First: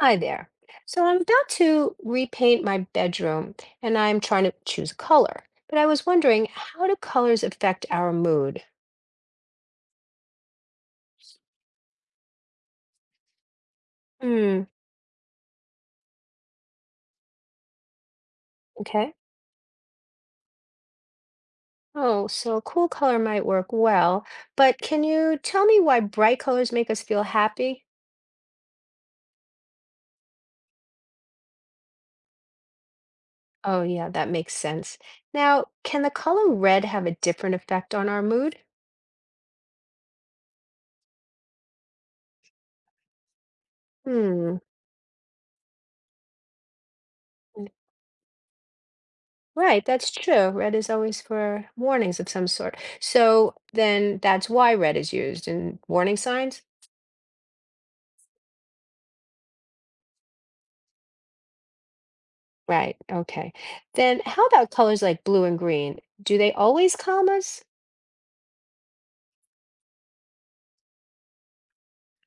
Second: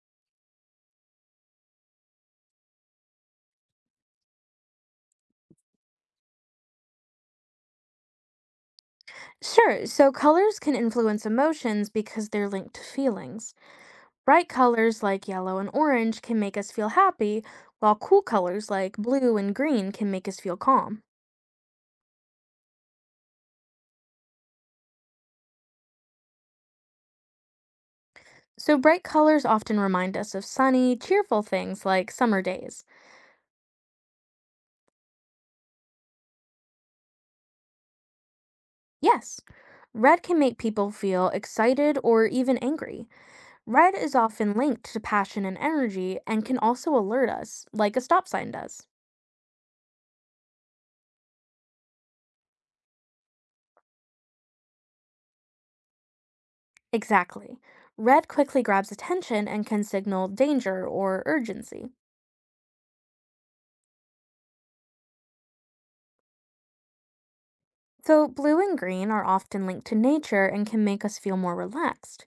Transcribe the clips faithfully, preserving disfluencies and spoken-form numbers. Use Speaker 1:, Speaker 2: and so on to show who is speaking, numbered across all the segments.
Speaker 1: Hi there. So I'm about to repaint my bedroom and I'm trying to choose a color. But I was wondering, how do colors affect our mood?
Speaker 2: Sure, so colors can influence emotions because they're linked to feelings. Bright
Speaker 1: Hmm,
Speaker 2: colors like yellow and orange can make us feel happy, while cool colors like
Speaker 1: okay.
Speaker 2: blue and green can make us feel calm.
Speaker 1: Oh, so a cool color might work well, but can you tell me why bright colors make us feel happy?
Speaker 2: So, bright colors often remind us of sunny, cheerful things like summer days.
Speaker 1: Oh, yeah, that makes sense. Now, can the color red have a different effect on our mood?
Speaker 2: Yes, red can make people feel excited or even angry. Red is often
Speaker 1: Hmm,
Speaker 2: linked to passion and energy and can also alert us,
Speaker 1: mm,
Speaker 2: like a stop sign does.
Speaker 1: right, that's true. Red is always for warnings of some sort. So then that's why red is used in warning signs?
Speaker 2: Exactly. Red quickly grabs attention and can signal danger or urgency.
Speaker 1: Right. Okay. Then how about colors like blue and green? Do they always commas?
Speaker 2: So, blue and green are often linked to nature and can make us feel more relaxed.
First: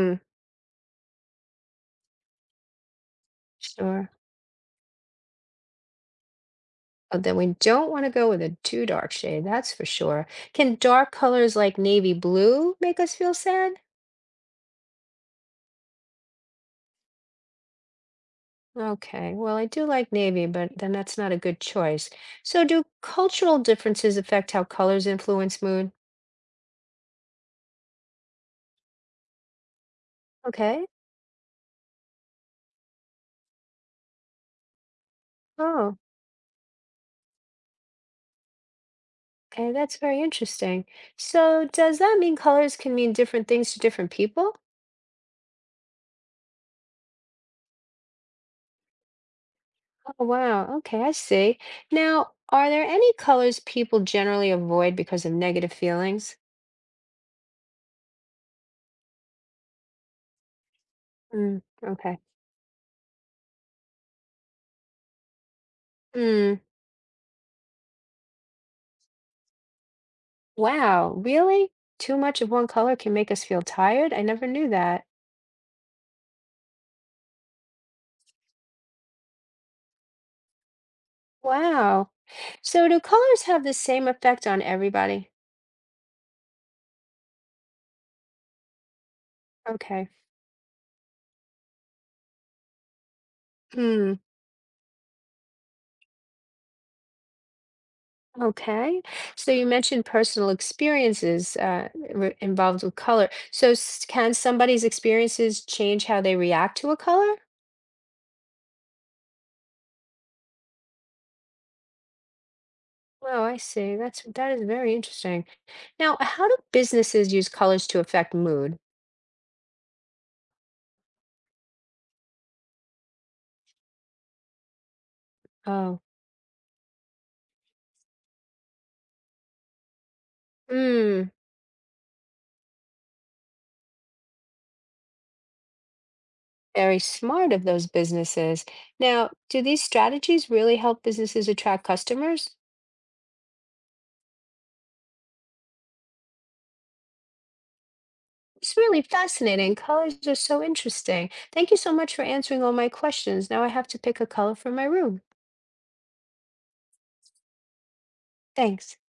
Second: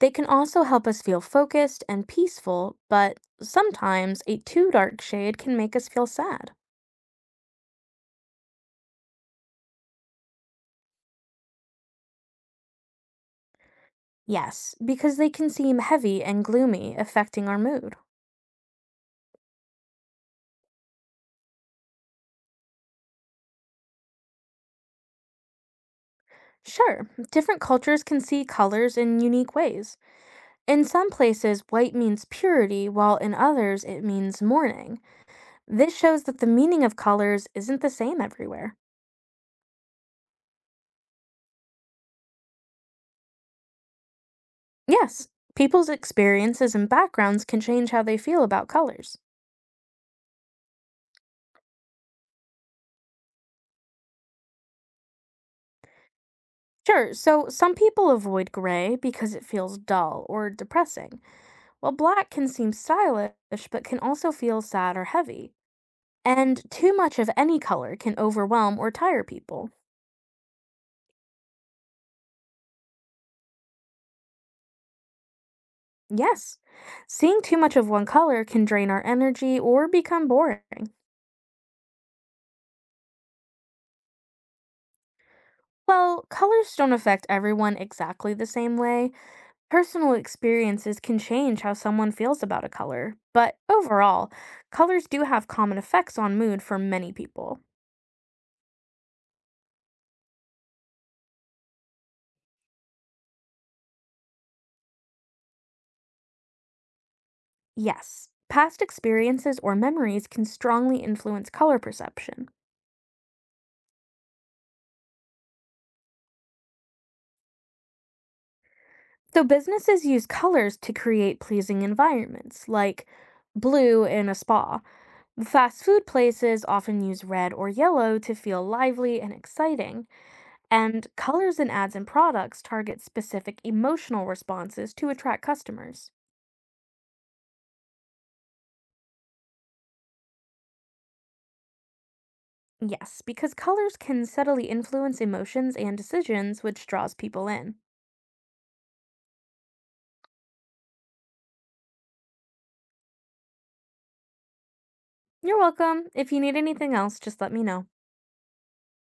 Speaker 2: They can also help us feel focused and peaceful, but
Speaker 1: sure.
Speaker 2: sometimes a too dark shade can make us feel sad.
Speaker 1: Oh, then we don't want to go with a too dark shade, that's for sure. Can dark colors like navy blue make us feel sad?
Speaker 2: Yes, because they can seem heavy and gloomy, affecting our mood.
Speaker 1: Okay. Well, I do like navy, but then that's not a good choice. So do cultural differences affect how colors influence mood?
Speaker 2: Sure, different cultures can see colors in unique ways. In
Speaker 1: Okay.
Speaker 2: some places, white means purity, while in others, it means mourning. This
Speaker 1: Oh,
Speaker 2: shows that the meaning of colors isn't the same everywhere.
Speaker 1: okay. That's very interesting. So does that mean colors can mean different things to different people?
Speaker 2: Yes, people's experiences and backgrounds can change how they feel about colors.
Speaker 1: Oh, wow. Okay, I see. Now, are there any colors people generally avoid because of negative feelings?
Speaker 2: Sure, so some people avoid gray because it feels dull or depressing,
Speaker 1: Mm,
Speaker 2: while
Speaker 1: okay.
Speaker 2: black can seem stylish but can also feel sad or heavy.
Speaker 1: Mm,
Speaker 2: And too much of any color can overwhelm or tire people.
Speaker 1: wow. Really? Too much of one color can make us feel tired? I never knew that.
Speaker 2: Yes, seeing too much of one color can drain our energy or become boring.
Speaker 1: Wow. So, do colors have the same effect on everybody?
Speaker 2: Well, colors don't affect everyone exactly the same way.
Speaker 1: Okay.
Speaker 2: Personal experiences can change how someone feels about a color, but
Speaker 1: Hmm.
Speaker 2: overall, colors do have common effects on mood for many people.
Speaker 1: Okay. So, you mentioned personal experiences uh, re- involved with color. So, s- can somebody's experiences change how they react to a color?
Speaker 2: Yes, past experiences or memories can strongly influence color perception.
Speaker 1: Wow, I see. That's that is very interesting. Now, how do businesses use colors to affect mood?
Speaker 2: So businesses use colors to create pleasing environments, like blue in a spa. Fast
Speaker 1: Oh,
Speaker 2: food places often use red or yellow to feel lively and exciting, and
Speaker 1: hmm,
Speaker 2: colors in ads and products target specific emotional responses to attract customers.
Speaker 1: very smart of those businesses. Now, do these strategies really help businesses attract customers?
Speaker 2: Yes, because colors can subtly influence emotions and decisions, which draws people in.
Speaker 1: It's really fascinating. Colors are so interesting. Thank you so much for answering all my questions. Now I have to pick a color for my room.
Speaker 2: You're welcome. If you need anything else, just let me know.
Speaker 1: Thanks.